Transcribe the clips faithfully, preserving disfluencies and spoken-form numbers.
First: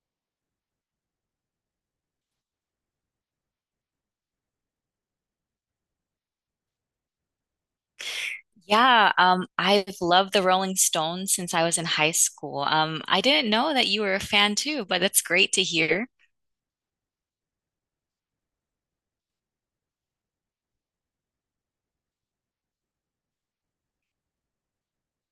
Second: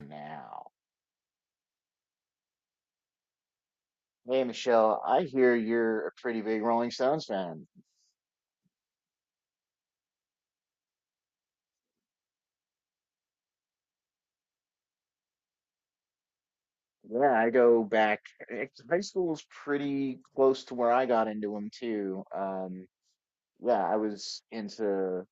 Now, hey Michelle, I hear you're a pretty big Rolling Stones fan. Yeah, um, I've loved the Rolling Stones since I was in high school. Um, I didn't know that you were a fan too, but that's great to hear. Yeah, I go back. eh, High school was pretty close to where I got into them too. Um, yeah, I was into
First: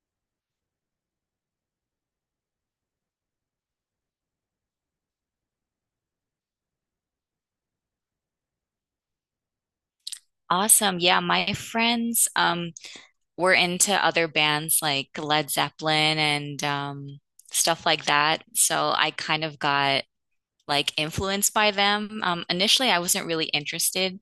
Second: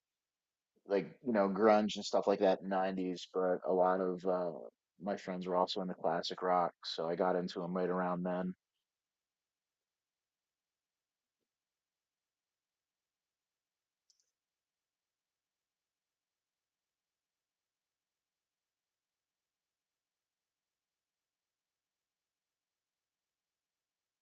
like you know grunge and stuff like that in the nineties, but a lot of uh, my friends were also into classic rock, so I got into them right around then. Awesome. Yeah, my friends um, were into other bands like Led Zeppelin and um, stuff like that. So I kind of got like influenced by them. Um, initially, I wasn't really interested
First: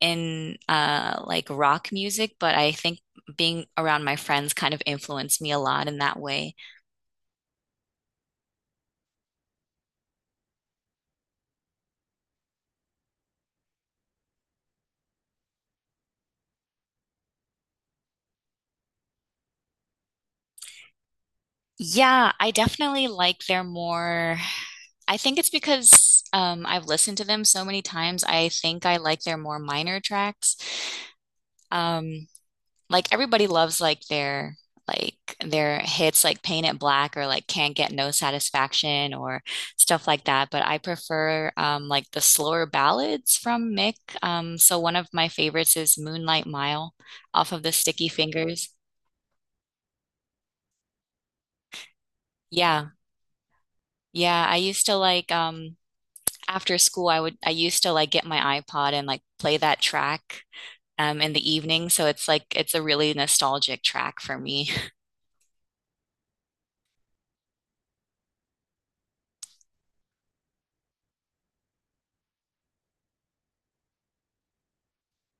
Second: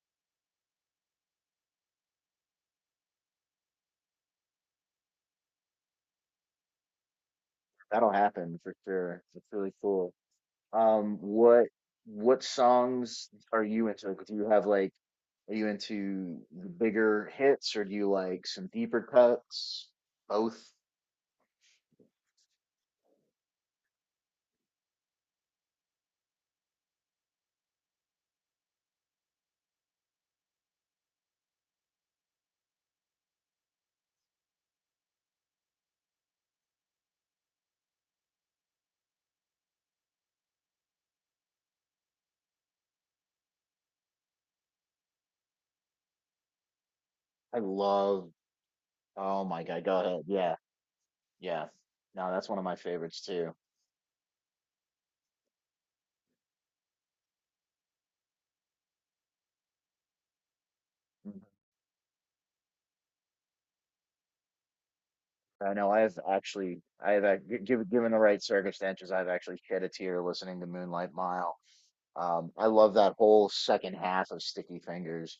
in uh, like rock music, but I think being around my friends kind of influenced me a lot in that way. That'll happen for sure. It's really cool. Um, what what songs are you into? Like, do you have like, are you into the bigger hits or do you like some deeper cuts? Both. Yeah, I definitely like their more. I think it's because um, I've listened to them so many times. I think I like their more minor tracks. Um, like everybody loves like their like their hits like Paint It Black or like Can't Get No Satisfaction or stuff like that. But I prefer um, like the slower ballads from Mick. Um, so one of my favorites is Moonlight Mile off I of the Sticky love. Fingers. Oh my God, go ahead. Yeah, yeah. No, that's one of my Yeah, favorites too. yeah. I used to like um after school, I would I used to like get my iPod and like play that track um in Mhm. the evening. So it's like it's a really nostalgic track for me. I know I have actually, I have ac- gi- given given the right circumstances, I've actually shed a tear listening to Moonlight Mile. Um, I love that whole second half of Sticky Fingers.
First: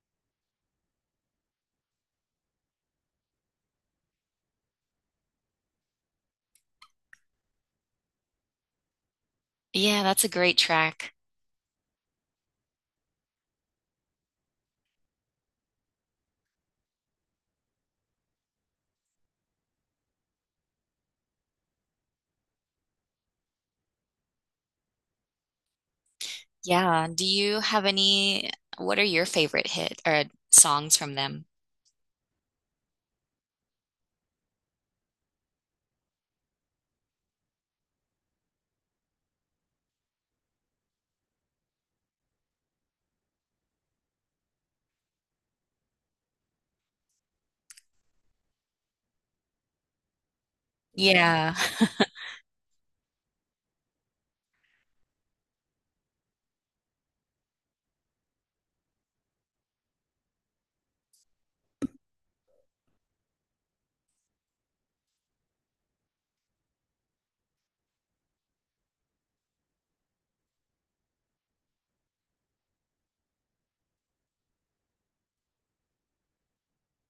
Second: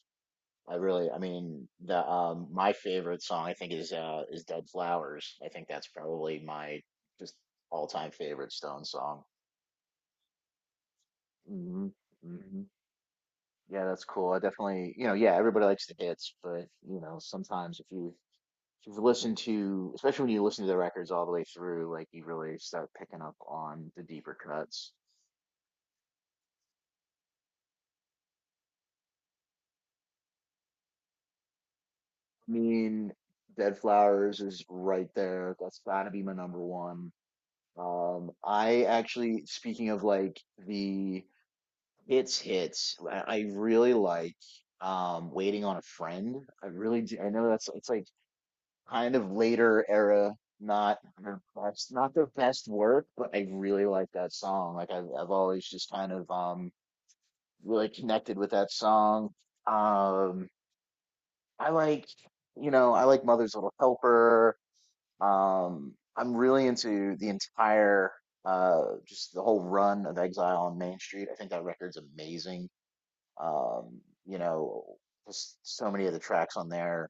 I really, I mean, the um my favorite song I think is uh is Dead Flowers. I think that's probably my just all-time favorite Stone song. Yeah, that's a great track. hmm hmm Yeah, that's cool. I definitely, you know, yeah, everybody likes the hits, but you know, sometimes if you if you've listened to, especially when you listen to the records all the way through, like you really start picking up on the deeper cuts. Yeah. Do you have any, what are your favorite hit or songs from them? I mean, Dead Flowers is right there. That's gotta be my number one. Um, I actually, speaking of like the hits hits, I I really like um Waiting on a Friend. I really do. I know that's it's like kind of later era, not their Yeah. best, not their best work, but I really like that song. Like I've I've always just kind of um really connected with that song. Um, I like, you know, I like Mother's Little Helper. Um, I'm really into the entire, uh, just the whole run of Exile on Main Street. I think that record's amazing. Um, you know, just so many of the tracks on there.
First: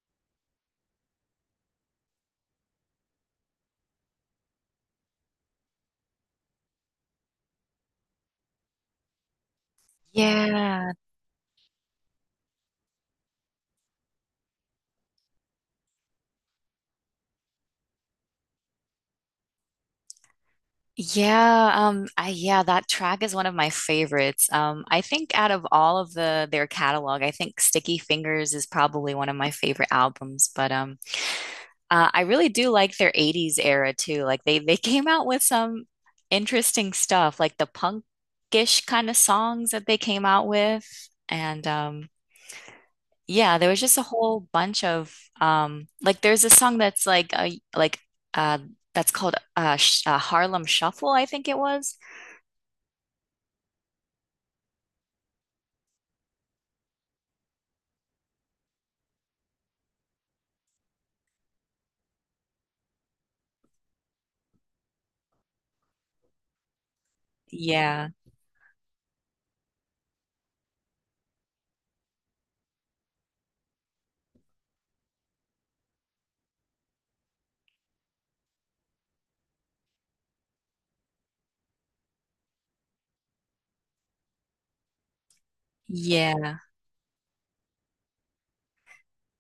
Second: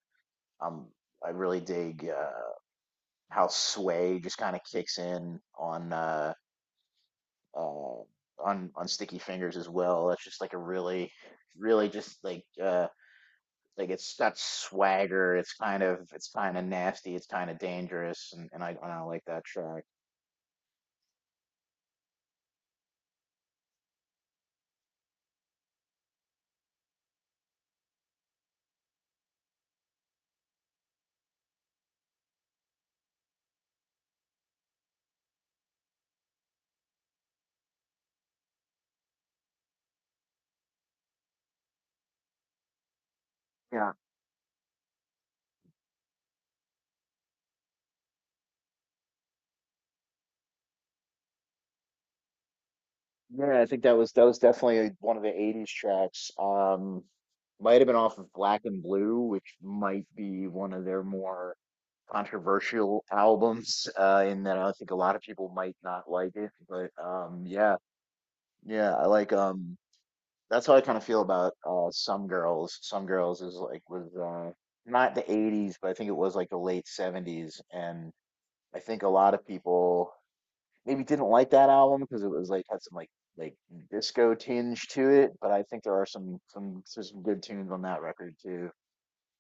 Um, I really dig uh, how Sway just kind of kicks in on uh, uh, on on Sticky Fingers as well. That's just like a Yeah. really, really just like uh, like it's got swagger. It's kind of it's kind of nasty. It's kind of dangerous, and, and I, and I like that track. Yeah, um I yeah, that track is one of my favorites. Um I think out of all of the their catalog, I think Sticky Fingers is probably one of my favorite albums, but um Uh, I really do like their eighties era too. Like they they came out with some interesting stuff, like the punkish kind of songs that they came out with. And um yeah, there was Yeah. just a whole bunch of um like there's a song that's like uh, like uh that's called uh, Sh uh Harlem Shuffle, I think it was. Yeah, I think that was that was definitely one of the eighties tracks. Um, might have been off of Black and Blue, which might be one of their more controversial albums, uh, in that I think a lot of people might not like it. But um, yeah, Yeah. yeah, I like um, that's how I kind of feel about uh, Some Girls. Some Girls is like was uh, not the eighties, but I think it was like the late seventies, and I think a lot of people maybe didn't like that album because it was like had some like like disco tinge to it, but I think there are some Yeah. some there's some good tunes on that record too.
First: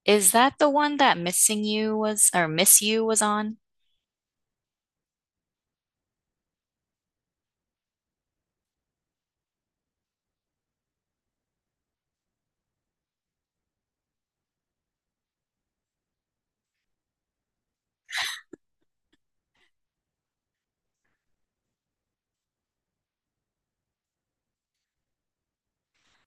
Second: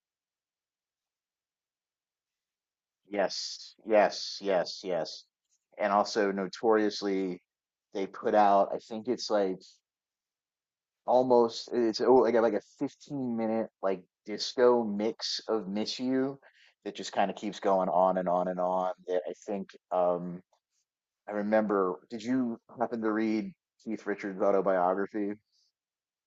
Is that the one that Missing You was or Miss You was on? Yes, yes, yes, yes. And also notoriously they put out I think it's like almost it's oh like a- like a fifteen minute like disco mix of Miss You that just kind of keeps going on and on and on that I think um I remember, did you happen to read Keith Richards' autobiography?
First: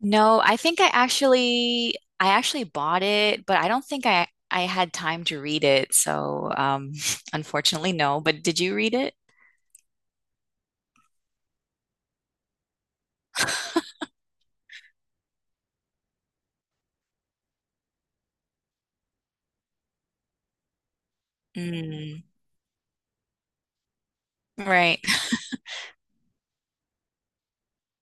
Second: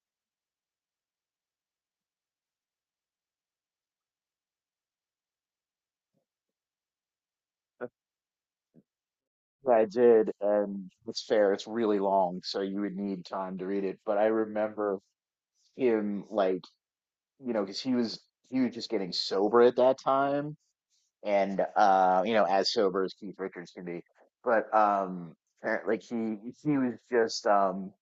No, I think I actually I actually bought it, but I don't think I I had time to read it. So, um, unfortunately, no. But did you read it? Yeah, I did, and it's fair, it's really long, so you would need time to read it. But I remember him like, you know, because he was he was just getting sober at that time, and uh, Mm, you know, as sober as Keith Richards can be. But right. um apparently like he he was just um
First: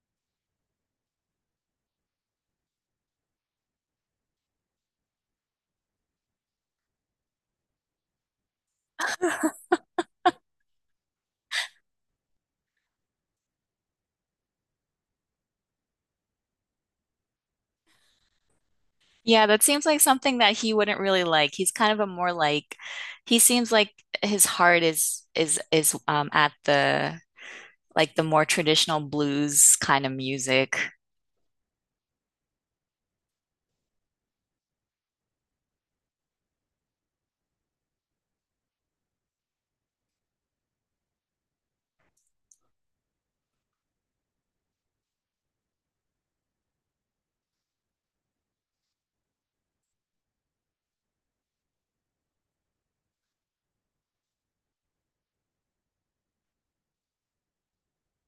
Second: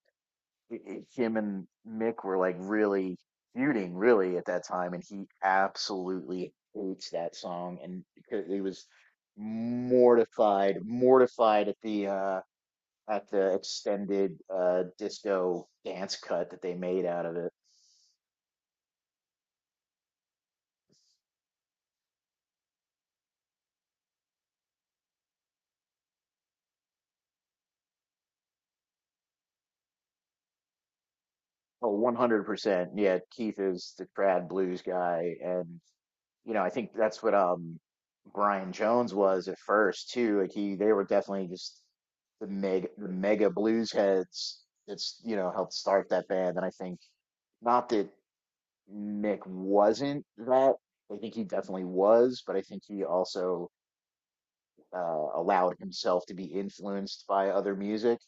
I- I- him and Mick were like really feuding really at that time, and he absolutely hates that song, and because he was mortified, mortified at the uh at the extended uh disco dance cut that they made out of it. Yeah, that seems like something that he wouldn't really like. He's kind of a more like he seems like his heart is is is um at the like the more traditional blues kind of music. Oh, one hundred percent. Yeah, Keith is the trad blues guy, and you know, I think that's what um Brian Jones was at first too. Like he they were definitely just the mega the mega blues heads that's, you know, helped start that band, and I think not that Mick wasn't that. I think he definitely was, but I think he also uh allowed himself to be influenced by other music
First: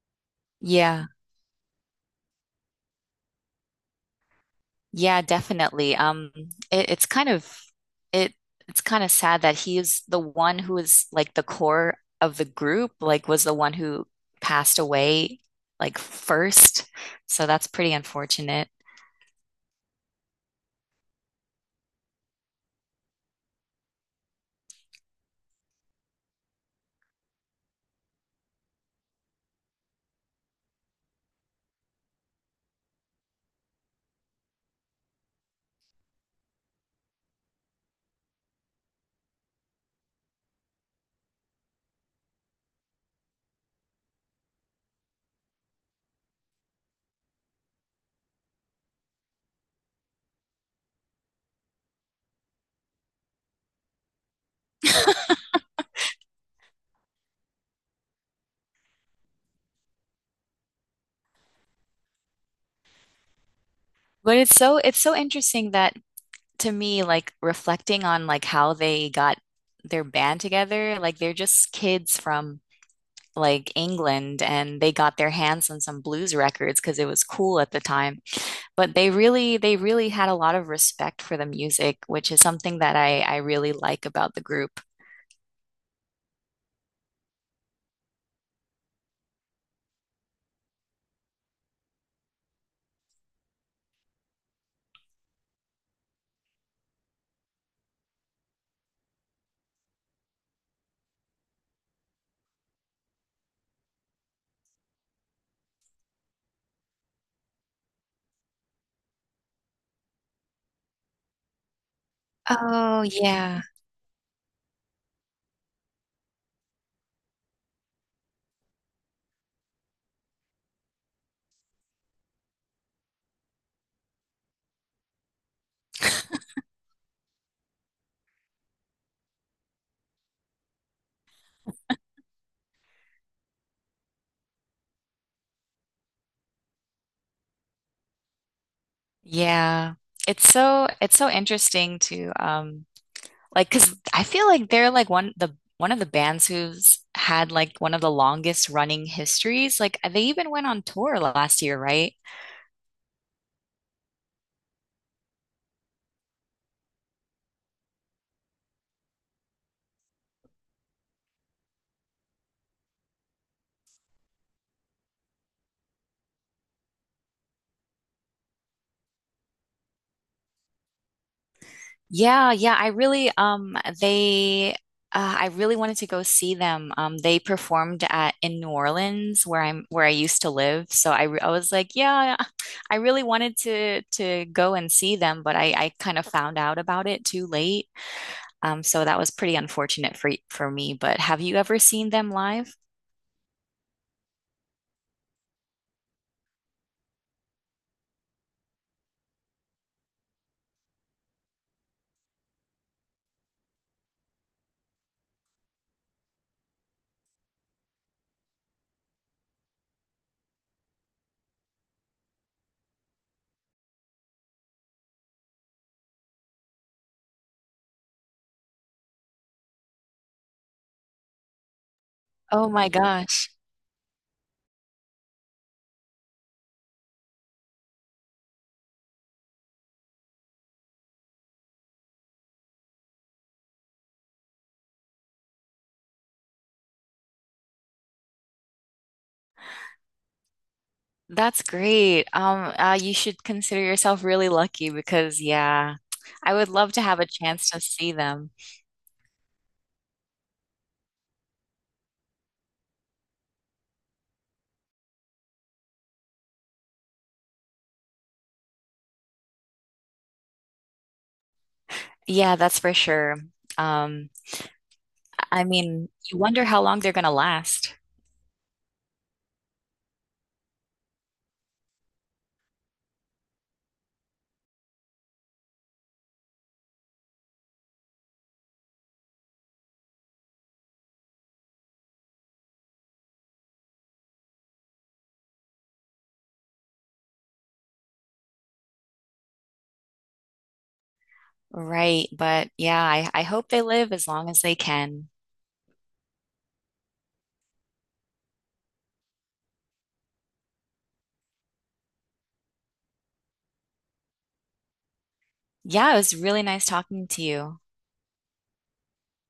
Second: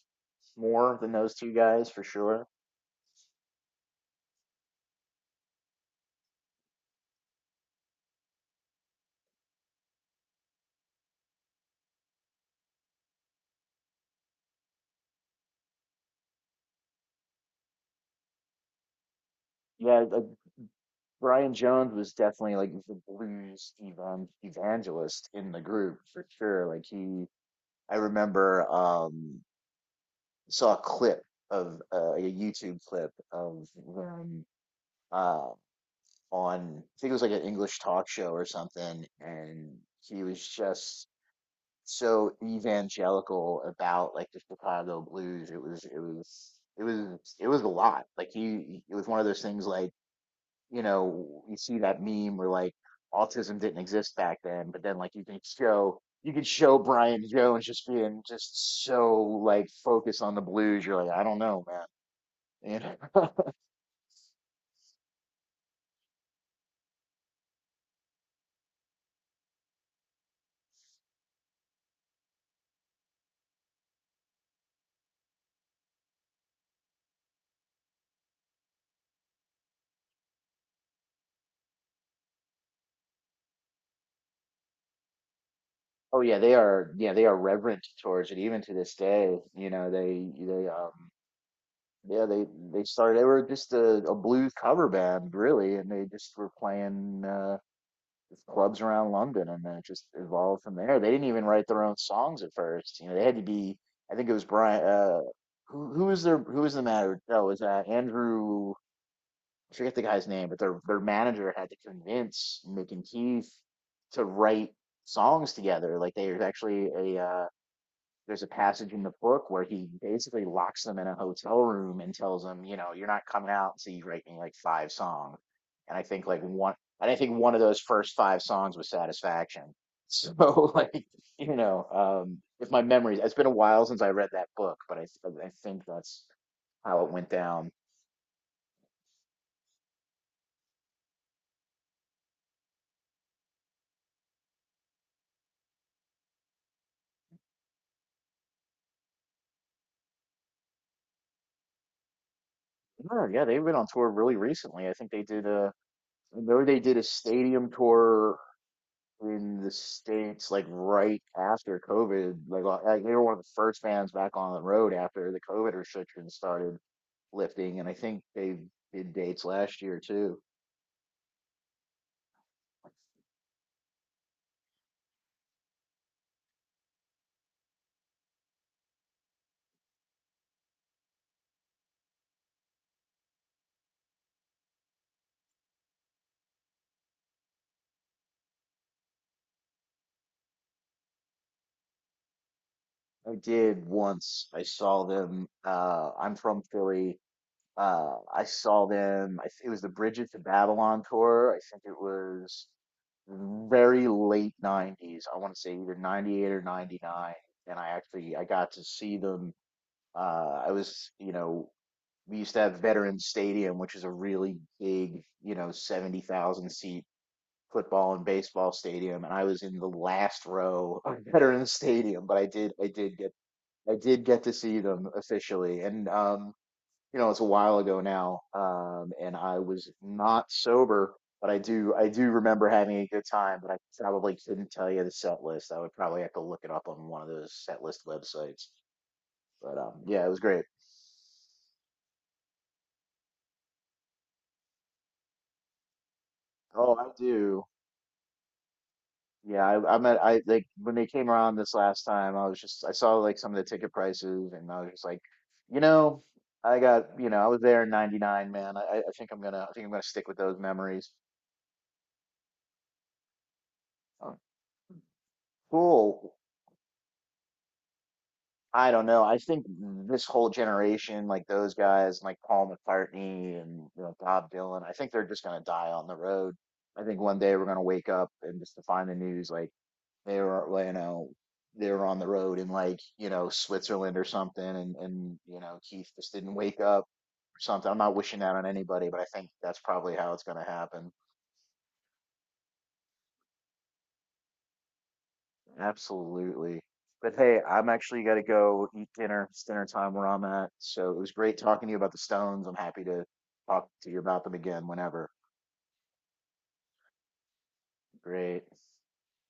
more Yeah. than those two guys for sure. Yeah, definitely. Um, it, it's kind of it it's kind of sad that he is the one who is like the core of the group, like was the one who passed away like first. So that's pretty unfortunate. Yeah, like Brian Jones was definitely like the blues evan- evangelist in the group for sure. Like he, I remember um saw a clip of uh, like, a YouTube clip of them uh on I think it was like an English talk show or something, and he was just so evangelical about like the Chicago blues. It was it was it was it was a lot. Like he, it was one of those things like you know, you see that meme where like autism didn't exist back then, but then like you can show you can show Brian Jones just being just so like focused on the blues. You're like, I don't know, man. You know? But it's so it's so interesting that to me, like reflecting on like how they got their band together, like they're just kids from like England and they got their hands on some blues records because it was cool at the time. But they really they really had a lot of respect for the music, which is something that I I really like about the group. Oh yeah, they are, yeah, they are reverent towards it even to this day. You know, they they um yeah, they they started. They were just a, a blues cover band really, and they just were playing uh just clubs around London, and then it just evolved from there. They didn't even write their own songs at first. You know, they had to be. I think it was Brian. Uh, who who was their who was the manager? No, it was uh, Andrew. I forget the guy's name, but their their manager had to convince Mick Oh and Keith yeah. to write songs together. Like they were actually a uh, there's a passage in the book where he basically locks them in a hotel room and tells them, you know, you're not coming out until you write me like five songs. And I think like one, and I think one of those first five songs was Satisfaction. So like, you know, um, if my memory, it's been a while since I read that book, but I I think that's how it went down. Yeah. It's so it's so interesting to um like 'cause I feel like they're like one the one of the bands who's had like one of the longest running histories. Like they even went on tour last year, right? Oh, yeah, they've been on tour really recently. I think they did a, I know they did a stadium tour in the States, like, right after COVID, like, uh, like, they were one of the first bands back on the road after the COVID restrictions started lifting, and I think they did dates last year too. Yeah, yeah, I really um they uh, I really wanted to go see them. Um they performed at in New Orleans where I'm where I used to live. So I re- I was like, yeah, I really wanted to to go and see them, but I I kind of found out about it too late. Um so that was pretty unfortunate for y- for me, but have you ever seen them live? I did once. I saw them. Uh, I'm from Philly. Uh, I saw them. I, th- it was the Bridget to Babylon tour. I think it was very late nineties. I want to say either ninety-eight or ninety-nine. And I actually I got to see them. Uh, I was, you know, we used to have Veterans Stadium, which is a really big, you know, seventy thousand seat football and baseball stadium. And I was in the last row of Veterans Stadium, but I Oh did, I my did get, gosh. I did get to see them officially. And, um, you know, it's a while ago now. Um, and I was not sober, but I do, I do remember having a good time, but I probably couldn't tell you the set list. I would probably have to look it up on one of those set list websites. But, um, yeah, it was great. That's great. Um uh you should consider yourself really lucky because yeah, I would love Oh, to I have a do. chance to see them. Yeah, I, I'm at, I like when they came around this last time, I was just, I saw like some of the ticket prices and I was just like, you know, I got, you know, I was there in ninety-nine, man. I, I I think I'm gonna, I think I'm gonna stick with those memories. Yeah, that's for sure. Um, Oh, I mean, cool. you wonder how long they're gonna last, I don't know. I think this whole generation, like those guys, like Paul McCartney and you know, Bob Dylan, I think they're just gonna die on the road. I think one day we're gonna wake up and just to find the news, like, they were well, you know they were on the road in like you know Switzerland or something, and and you know Keith just didn't wake up or something. I'm not wishing that on anybody, but I think that's probably how it's going to happen. right? But yeah, I, I hope they live as long as they can. Absolutely. But hey, I'm actually got to go eat dinner. It's dinner time where I'm at. So it was great talking to you about the Stones. I'm happy to talk to you about them again whenever. Yeah, it was really nice talking to you. Great.